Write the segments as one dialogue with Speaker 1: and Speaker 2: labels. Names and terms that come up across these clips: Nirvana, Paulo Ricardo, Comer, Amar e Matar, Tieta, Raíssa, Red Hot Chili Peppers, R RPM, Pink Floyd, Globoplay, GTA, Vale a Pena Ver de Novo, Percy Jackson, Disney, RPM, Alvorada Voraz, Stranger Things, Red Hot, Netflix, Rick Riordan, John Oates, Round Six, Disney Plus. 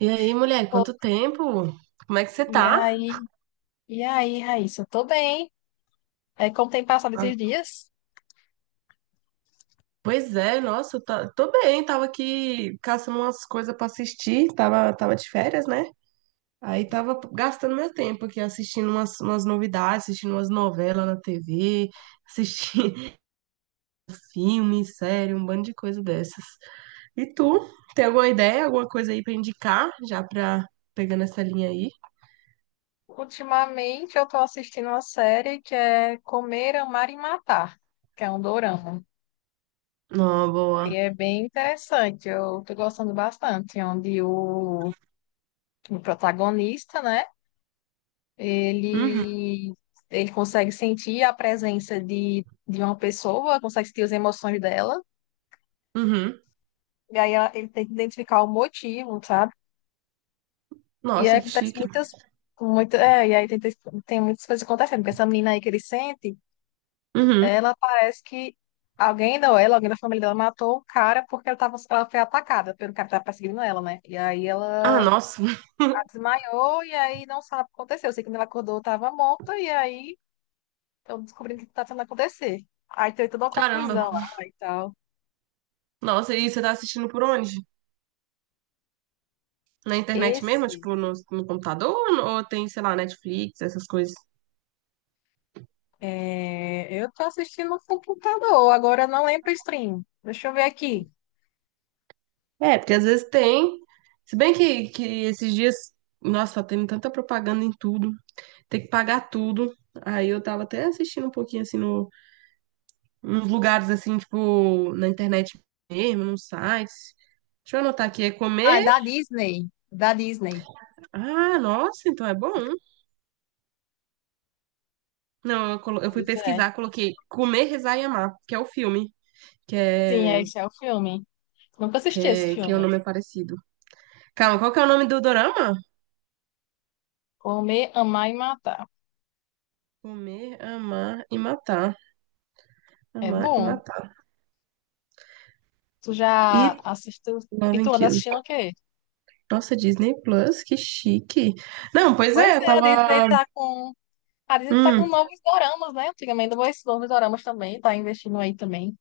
Speaker 1: E aí, mulher,
Speaker 2: Ô,
Speaker 1: quanto tempo? Como é que você
Speaker 2: E
Speaker 1: tá?
Speaker 2: aí, e aí, Raíssa? Eu tô bem. É, como tem passado
Speaker 1: Ah,
Speaker 2: esses dias?
Speaker 1: Pois é, nossa, tô bem, tava aqui caçando umas coisas pra assistir, tava de férias, né? Aí tava gastando meu tempo aqui assistindo umas novidades, assistindo umas novelas na TV, assistindo filme, série, um bando de coisa dessas. E tu, tem alguma ideia, alguma coisa aí pra indicar, já pra pegar nessa linha aí?
Speaker 2: Ultimamente eu tô assistindo uma série que é Comer, Amar e Matar, que é um dorama.
Speaker 1: Não,
Speaker 2: Aí
Speaker 1: boa.
Speaker 2: é bem interessante, eu tô gostando bastante, onde o protagonista, né,
Speaker 1: Uhum,
Speaker 2: ele, ele consegue sentir a presença de uma pessoa, consegue sentir as emoções dela,
Speaker 1: uhum.
Speaker 2: e aí ele tem que identificar o motivo, sabe? E aí
Speaker 1: Nossa, que
Speaker 2: acontece
Speaker 1: chique.
Speaker 2: muitas, muita, é, e aí tem muitas coisas acontecendo, porque essa menina aí que ele sente,
Speaker 1: Uhum.
Speaker 2: ela parece que alguém alguém da família dela matou um cara porque ela foi atacada pelo cara que tava perseguindo ela, né? E aí
Speaker 1: Ah,
Speaker 2: ela
Speaker 1: nossa.
Speaker 2: desmaiou e aí não sabe o que aconteceu. Eu sei que quando ela acordou, tava morta, e aí estão descobrindo o que tá tentando acontecer. Aí tem toda uma
Speaker 1: Caramba,
Speaker 2: confusão lá e tal.
Speaker 1: nossa, e você tá assistindo por onde? Na internet mesmo?
Speaker 2: Esse,
Speaker 1: Tipo, no computador? Ou no- Ou tem, sei lá, Netflix, essas coisas?
Speaker 2: eu tô assistindo no computador, agora eu não lembro o stream. Deixa eu ver aqui.
Speaker 1: É, porque às vezes tem. Se bem que esses dias, nossa, tá tendo tanta propaganda em tudo. Tem que pagar tudo. Aí eu tava até assistindo um pouquinho, assim, no, nos lugares, assim, tipo, na internet mesmo, nos sites. Deixa eu anotar aqui, é
Speaker 2: Ah, é
Speaker 1: comer.
Speaker 2: da Disney. Da Disney.
Speaker 1: Ah, nossa, então é bom. Não, eu, eu fui
Speaker 2: Pois é.
Speaker 1: pesquisar, coloquei Comer, Rezar e Amar, que é o filme, que
Speaker 2: Sim, é,
Speaker 1: é
Speaker 2: esse é o filme. Nunca
Speaker 1: Que,
Speaker 2: assisti esse
Speaker 1: é, que o
Speaker 2: filme.
Speaker 1: nome é parecido. Calma, qual que é o nome do dorama?
Speaker 2: Comer, Amar e Matar.
Speaker 1: Comer, amar e matar.
Speaker 2: É
Speaker 1: Amar e
Speaker 2: bom.
Speaker 1: matar.
Speaker 2: Tu
Speaker 1: E
Speaker 2: já assistiu? E
Speaker 1: Love and
Speaker 2: tu anda
Speaker 1: Kill.
Speaker 2: assistindo o quê?
Speaker 1: Nossa, Disney Plus, que chique. Não, pois
Speaker 2: Pois
Speaker 1: é, eu
Speaker 2: é, a Disney
Speaker 1: tava.
Speaker 2: tá com. A Disney tá com
Speaker 1: Hum,
Speaker 2: novos doramas, né? Antigamente, esses novos doramas também, tá investindo aí também.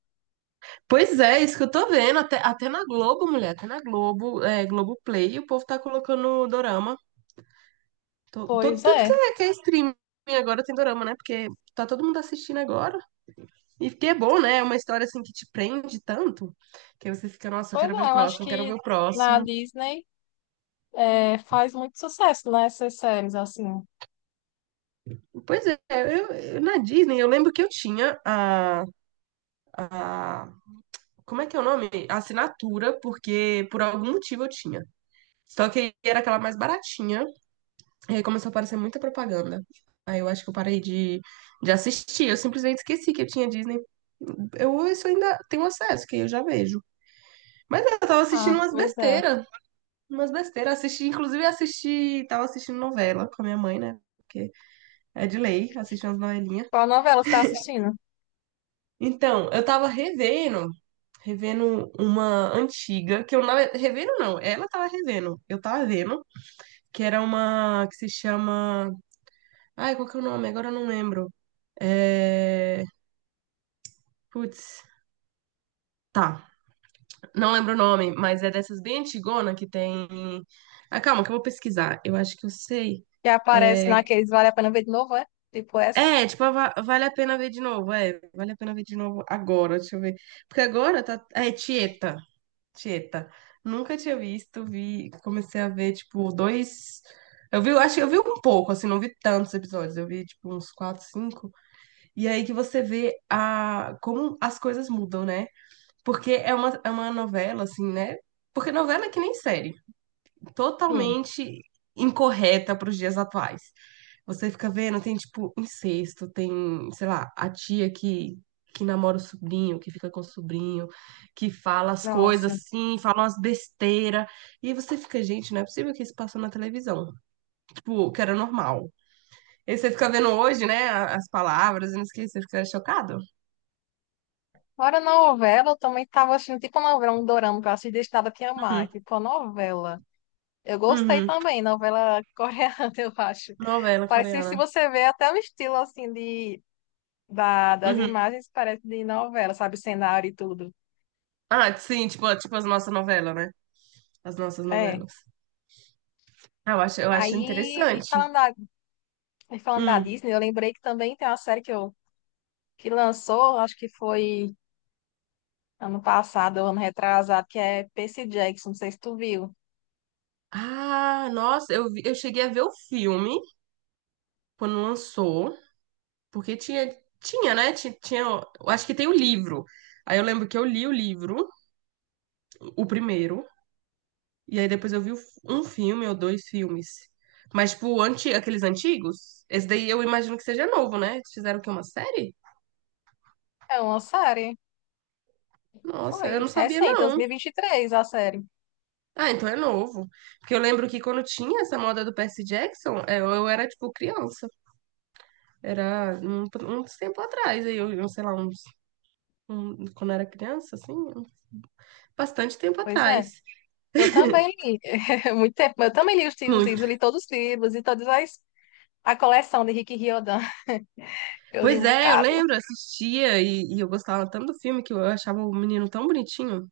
Speaker 1: pois é, é isso que eu tô vendo. Até, até na Globo, mulher, até na Globo, é, Globoplay, o povo tá colocando dorama.
Speaker 2: Pois
Speaker 1: Tudo
Speaker 2: é.
Speaker 1: que que é streaming agora tem dorama, né? Porque tá todo mundo assistindo agora. E que é bom, né? É uma história assim que te prende tanto que aí você fica, nossa, eu
Speaker 2: Pois
Speaker 1: quero ver o
Speaker 2: é, eu acho
Speaker 1: próximo, eu quero
Speaker 2: que
Speaker 1: ver o
Speaker 2: na
Speaker 1: próximo.
Speaker 2: Disney é, faz muito sucesso, né? Essas séries, assim.
Speaker 1: Pois é, na Disney eu lembro que eu tinha a. Como é que é o nome? A assinatura, porque por algum motivo eu tinha. Só que era aquela mais baratinha, e aí começou a aparecer muita propaganda. Aí eu acho que eu parei de assistir, eu simplesmente esqueci que eu tinha Disney. Eu isso ainda tenho acesso, que eu já vejo. Mas é, eu tava assistindo
Speaker 2: Ah,
Speaker 1: umas
Speaker 2: pois é.
Speaker 1: besteiras, umas besteiras. Assisti, inclusive assisti, tava assistindo novela com a minha mãe, né? Porque é de lei, assisti umas novelinhas.
Speaker 2: Qual novela você tá assistindo?
Speaker 1: Então, eu tava revendo revendo uma antiga, que eu não. Revendo não, ela tava revendo. Eu tava vendo, que era uma que se chama. Ai, qual que é o nome? Agora eu não lembro. É. Putz. Tá, não lembro o nome, mas é dessas bem antigona que tem. Ah, calma, que eu vou pesquisar. Eu acho que eu sei.
Speaker 2: Que aparece
Speaker 1: É,
Speaker 2: naqueles Vale a Pena Ver de Novo, é? Tipo essas?
Speaker 1: tipo, vale a pena ver de novo. É, vale a pena ver de novo agora. Deixa eu ver. Porque agora tá. Ah, é Tieta. Tieta. Nunca tinha visto, vi, comecei a ver, tipo, dois. Eu vi, eu acho que eu vi um pouco, assim, não vi tantos episódios, eu vi, tipo, uns quatro, cinco. E aí que você vê a, como as coisas mudam, né? Porque é é uma novela, assim, né? Porque novela é que nem série
Speaker 2: Sim.
Speaker 1: totalmente incorreta para os dias atuais. Você fica vendo, tem tipo incesto, tem, sei lá, a tia que namora o sobrinho, que fica com o sobrinho, que fala as coisas
Speaker 2: Nossa.
Speaker 1: assim, fala umas besteiras. E aí você fica, gente, não é possível que isso passou na televisão. Tipo, que era normal. E aí você fica vendo hoje, né, as palavras, e não esquece, você fica chocado.
Speaker 2: Fora novela, eu também tava assistindo tipo uma novela, um dorama que eu assisti desde nada que amar,
Speaker 1: Uhum,
Speaker 2: tipo a novela. Eu gostei
Speaker 1: uhum.
Speaker 2: também, novela coreana, eu acho.
Speaker 1: Novela
Speaker 2: Parece, se
Speaker 1: coreana.
Speaker 2: você vê até o estilo, assim, das
Speaker 1: Uhum.
Speaker 2: imagens, parece de novela, sabe? O cenário e tudo.
Speaker 1: Ah, sim, tipo, tipo as nossas novelas, né? As nossas
Speaker 2: É.
Speaker 1: novelas. Ah, eu acho, eu acho
Speaker 2: Aí, e
Speaker 1: interessante.
Speaker 2: falando e falando da
Speaker 1: Hum.
Speaker 2: Disney, eu lembrei que também tem uma série que lançou, acho que foi ano passado, ou ano retrasado, que é Percy Jackson, não sei se tu viu.
Speaker 1: Ah, nossa, eu cheguei a ver o filme quando lançou, porque tinha, tinha, né? Tinha, eu acho que tem o livro. Aí eu lembro que eu li o livro, o primeiro, e aí depois eu vi um filme ou dois filmes. Mas, tipo, anti, aqueles antigos, esse daí eu imagino que seja novo, né? Eles fizeram o quê? Uma série?
Speaker 2: É uma série.
Speaker 1: Nossa, eu não
Speaker 2: Foi
Speaker 1: sabia,
Speaker 2: recente,
Speaker 1: não.
Speaker 2: 2023, a série.
Speaker 1: Ah, então é novo. Porque eu lembro que quando tinha essa moda do Percy Jackson, é, eu era, tipo, criança. Era um tempo atrás, aí eu sei lá, uns quando era criança, assim, bastante tempo
Speaker 2: Pois é.
Speaker 1: atrás.
Speaker 2: Eu também li. Muito tempo. Mas eu também li os livros, eu li
Speaker 1: Muito.
Speaker 2: todos os livros e todas as. A coleção de Rick Riordan. Eu li
Speaker 1: Pois
Speaker 2: um
Speaker 1: é, eu
Speaker 2: bocado.
Speaker 1: lembro, assistia e eu gostava tanto do filme que eu achava o menino tão bonitinho.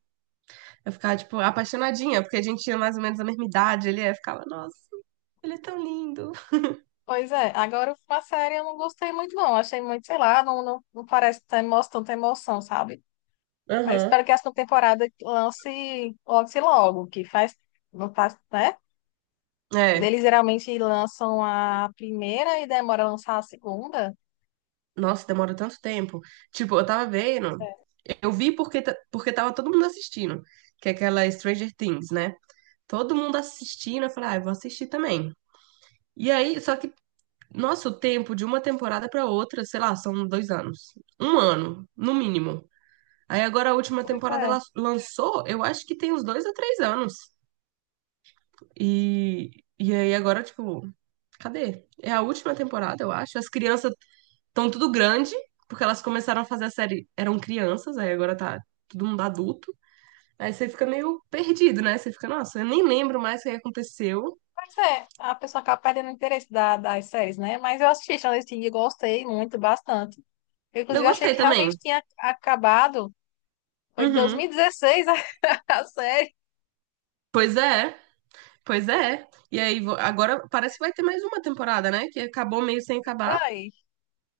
Speaker 1: Eu ficava, tipo, apaixonadinha, porque a gente tinha mais ou menos a mesma idade, ele é, ficava, nossa, ele é tão lindo.
Speaker 2: Pois é. Agora, uma série eu não gostei muito, não. Achei muito, sei lá, não parece ter emoção, tanta emoção, sabe? Mas
Speaker 1: Aham.
Speaker 2: espero que a segunda temporada lance logo, que faz. Não faz, né?
Speaker 1: É.
Speaker 2: Eles geralmente lançam a primeira e demora a lançar a segunda.
Speaker 1: Nossa, demora tanto tempo. Tipo, eu tava vendo,
Speaker 2: É,
Speaker 1: eu vi porque, porque tava todo mundo assistindo, que é aquela Stranger Things, né? Todo mundo assistindo, eu falei, ah, eu vou assistir também. E aí, só que nosso tempo de uma temporada para outra, sei lá, são dois anos. Um ano, no mínimo. Aí agora a última
Speaker 2: pois
Speaker 1: temporada
Speaker 2: é.
Speaker 1: ela lançou, eu acho que tem uns dois a três anos. E, e aí agora, tipo, cadê? É a última temporada, eu acho. As crianças estão tudo grande, porque elas começaram a fazer a série, eram crianças, aí agora tá todo mundo adulto. Aí você fica meio perdido, né? Você fica, nossa, eu nem lembro mais o que aconteceu.
Speaker 2: Pois é, a pessoa acaba perdendo o interesse das séries, né? Mas eu assisti Stranger Things e gostei muito, bastante. Eu,
Speaker 1: Eu
Speaker 2: inclusive, achei
Speaker 1: gostei
Speaker 2: que
Speaker 1: também.
Speaker 2: realmente tinha acabado. Foi de
Speaker 1: Uhum.
Speaker 2: 2016 a a série.
Speaker 1: Pois é. Pois é. E aí, agora parece que vai ter mais uma temporada, né? Que acabou meio sem acabar.
Speaker 2: Vai,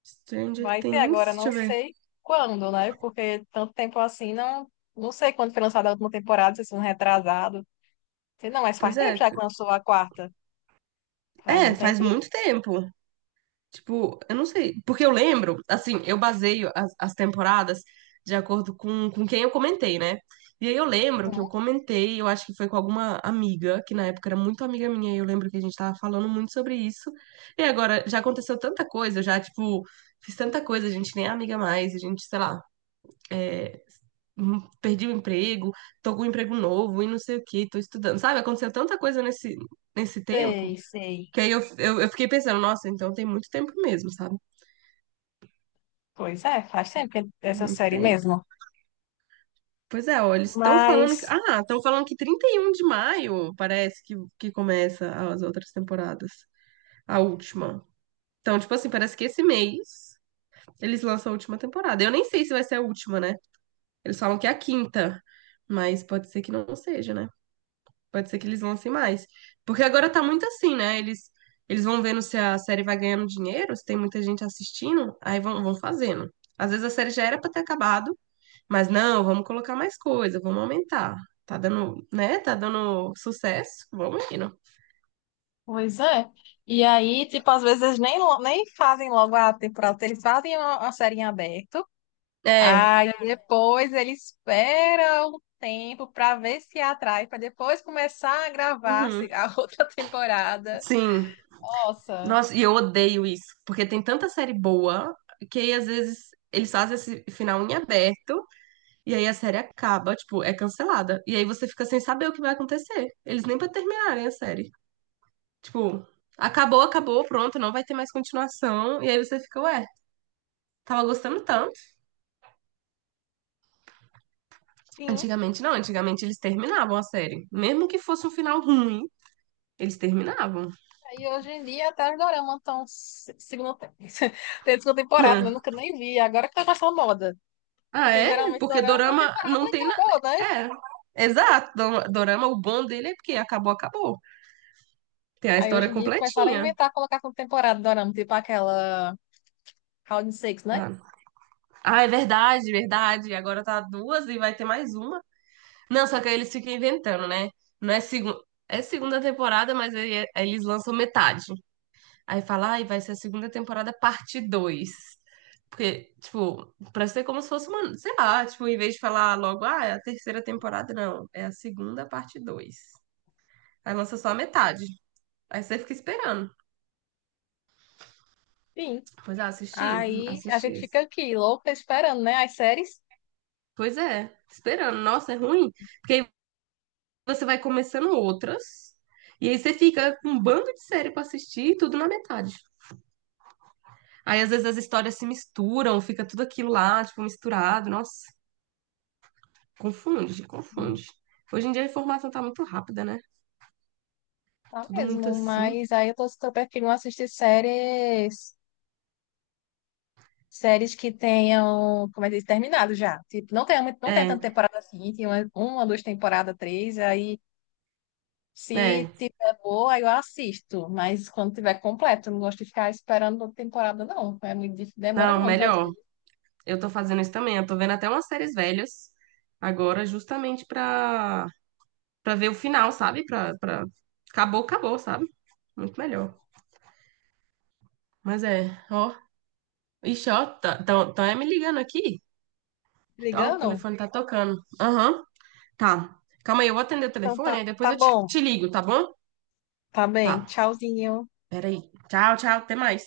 Speaker 1: Stranger
Speaker 2: vai ter
Speaker 1: Things,
Speaker 2: agora,
Speaker 1: deixa
Speaker 2: não
Speaker 1: eu ver.
Speaker 2: sei quando, né? Porque tanto tempo assim, não sei quando foi lançada a última temporada, se foi um retrasado. Sei não, mas faz
Speaker 1: Pois é.
Speaker 2: tempo já que lançou a quarta. Faz um
Speaker 1: É, faz
Speaker 2: tempinho.
Speaker 1: muito tempo. Tipo, eu não sei. Porque eu lembro, assim, eu baseio as temporadas de acordo com quem eu comentei, né? E aí eu lembro que
Speaker 2: Uhum.
Speaker 1: eu comentei, eu acho que foi com alguma amiga, que na época era muito amiga minha, e eu lembro que a gente tava falando muito sobre isso. E agora já aconteceu tanta coisa, eu já, tipo, fiz tanta coisa, a gente nem é amiga mais, a gente, sei lá. é, perdi o emprego, tô com um emprego novo e não sei o que, tô estudando. Sabe, aconteceu tanta coisa nesse, nesse tempo
Speaker 2: Sei, sei.
Speaker 1: que aí eu fiquei pensando, nossa, então tem muito tempo mesmo, sabe?
Speaker 2: Pois é, faz tempo que essa
Speaker 1: Muito
Speaker 2: série
Speaker 1: tempo.
Speaker 2: mesmo.
Speaker 1: Pois é, olha, eles estão falando que.
Speaker 2: Mas.
Speaker 1: Ah, estão falando que 31 de maio parece que começa as outras temporadas. A última. Então, tipo assim, parece que esse mês eles lançam a última temporada. Eu nem sei se vai ser a última, né? Eles falam que é a quinta, mas pode ser que não seja, né? Pode ser que eles lancem mais. Porque agora tá muito assim, né? Eles vão vendo se a série vai ganhando dinheiro, se tem muita gente assistindo, aí vão, vão fazendo. Às vezes a série já era pra ter acabado, mas não, vamos colocar mais coisa, vamos aumentar. Tá dando, né? Tá dando sucesso, vamos indo.
Speaker 2: Pois é. E aí, tipo, às vezes eles nem fazem logo a temporada, eles fazem uma série em aberto,
Speaker 1: É,
Speaker 2: aí é. Depois eles esperam um tempo pra ver se atrai, pra depois começar a gravar
Speaker 1: uhum,
Speaker 2: a outra temporada.
Speaker 1: sim.
Speaker 2: Nossa,
Speaker 1: Nossa, e eu odeio isso, porque tem tanta série boa que aí, às vezes eles fazem esse final em aberto. E aí a série acaba, tipo, é cancelada. E aí você fica sem saber o que vai acontecer. Eles nem pra terminarem a série. Tipo, acabou, acabou, pronto, não vai ter mais continuação. E aí você fica, ué, tava gostando tanto.
Speaker 2: sim.
Speaker 1: Antigamente não, antigamente eles terminavam a série. Mesmo que fosse um final ruim, eles terminavam.
Speaker 2: Aí hoje em dia até os doramas estão segunda, tem segunda temporada, eu
Speaker 1: Né?
Speaker 2: nunca nem vi, agora que tá com essa moda.
Speaker 1: Ah,
Speaker 2: Porque
Speaker 1: é?
Speaker 2: geralmente
Speaker 1: Porque
Speaker 2: dorama, a
Speaker 1: dorama
Speaker 2: temporada
Speaker 1: não tem nada.
Speaker 2: acabou, né?
Speaker 1: É. Exato, dorama, o bom dele é porque acabou, acabou. Tem a
Speaker 2: Aí
Speaker 1: história
Speaker 2: hoje em dia começaram a
Speaker 1: completinha.
Speaker 2: inventar, colocar com temporada dorama, tipo aquela. Round Six, né?
Speaker 1: Ah, ah, é verdade, verdade. Agora tá duas e vai ter mais uma. Não, só que aí eles ficam inventando, né? Não é segunda. É segunda temporada, mas aí, aí eles lançam metade. Aí fala, ai, vai ser a segunda temporada parte dois. Porque, tipo, pra ser como se fosse uma. Sei lá, tipo, em vez de falar logo, ah, é a terceira temporada, não. É a segunda parte 2. Aí lança só a metade. Aí você fica esperando.
Speaker 2: Sim.
Speaker 1: Pois é, assisti.
Speaker 2: Aí a
Speaker 1: Assisti
Speaker 2: gente fica
Speaker 1: esse.
Speaker 2: aqui, louca, esperando, né? As séries.
Speaker 1: Pois é, esperando. Nossa, é ruim. Porque aí você vai começando outras. E aí você fica com um bando de série pra assistir e tudo na metade. Aí às vezes as histórias se misturam, fica tudo aquilo lá, tipo, misturado. Nossa, confunde, confunde. Hoje em dia a informação tá muito rápida, né?
Speaker 2: Tá
Speaker 1: Tudo muito
Speaker 2: mesmo,
Speaker 1: assim.
Speaker 2: mas aí eu tô super preferindo assistir séries. Séries que tenham, como é que diz, terminado já. Tipo, não tem, não tem tanta
Speaker 1: É,
Speaker 2: temporada assim, tem uma, duas temporadas, três, aí se
Speaker 1: é.
Speaker 2: tiver boa, aí eu assisto. Mas quando tiver completo, eu não gosto de ficar esperando outra temporada, não. É muito demora
Speaker 1: Não,
Speaker 2: muito, às
Speaker 1: melhor.
Speaker 2: vezes.
Speaker 1: Eu tô fazendo isso também. Eu tô vendo até umas séries velhas agora, justamente pra ver o final, sabe? Pra, pra... Acabou, acabou, sabe? Muito melhor. Mas é, ó. Ixi, ó, tá, tão é me ligando aqui. Ó, o
Speaker 2: Ligando?
Speaker 1: telefone tá tocando. Aham. Tá. Calma aí, eu vou atender o
Speaker 2: Então
Speaker 1: telefone,
Speaker 2: tá,
Speaker 1: aí depois
Speaker 2: tá
Speaker 1: eu
Speaker 2: bom.
Speaker 1: te ligo, tá bom?
Speaker 2: Tá
Speaker 1: Tá.
Speaker 2: bem. Tchauzinho.
Speaker 1: Peraí. Tchau, tchau, até mais.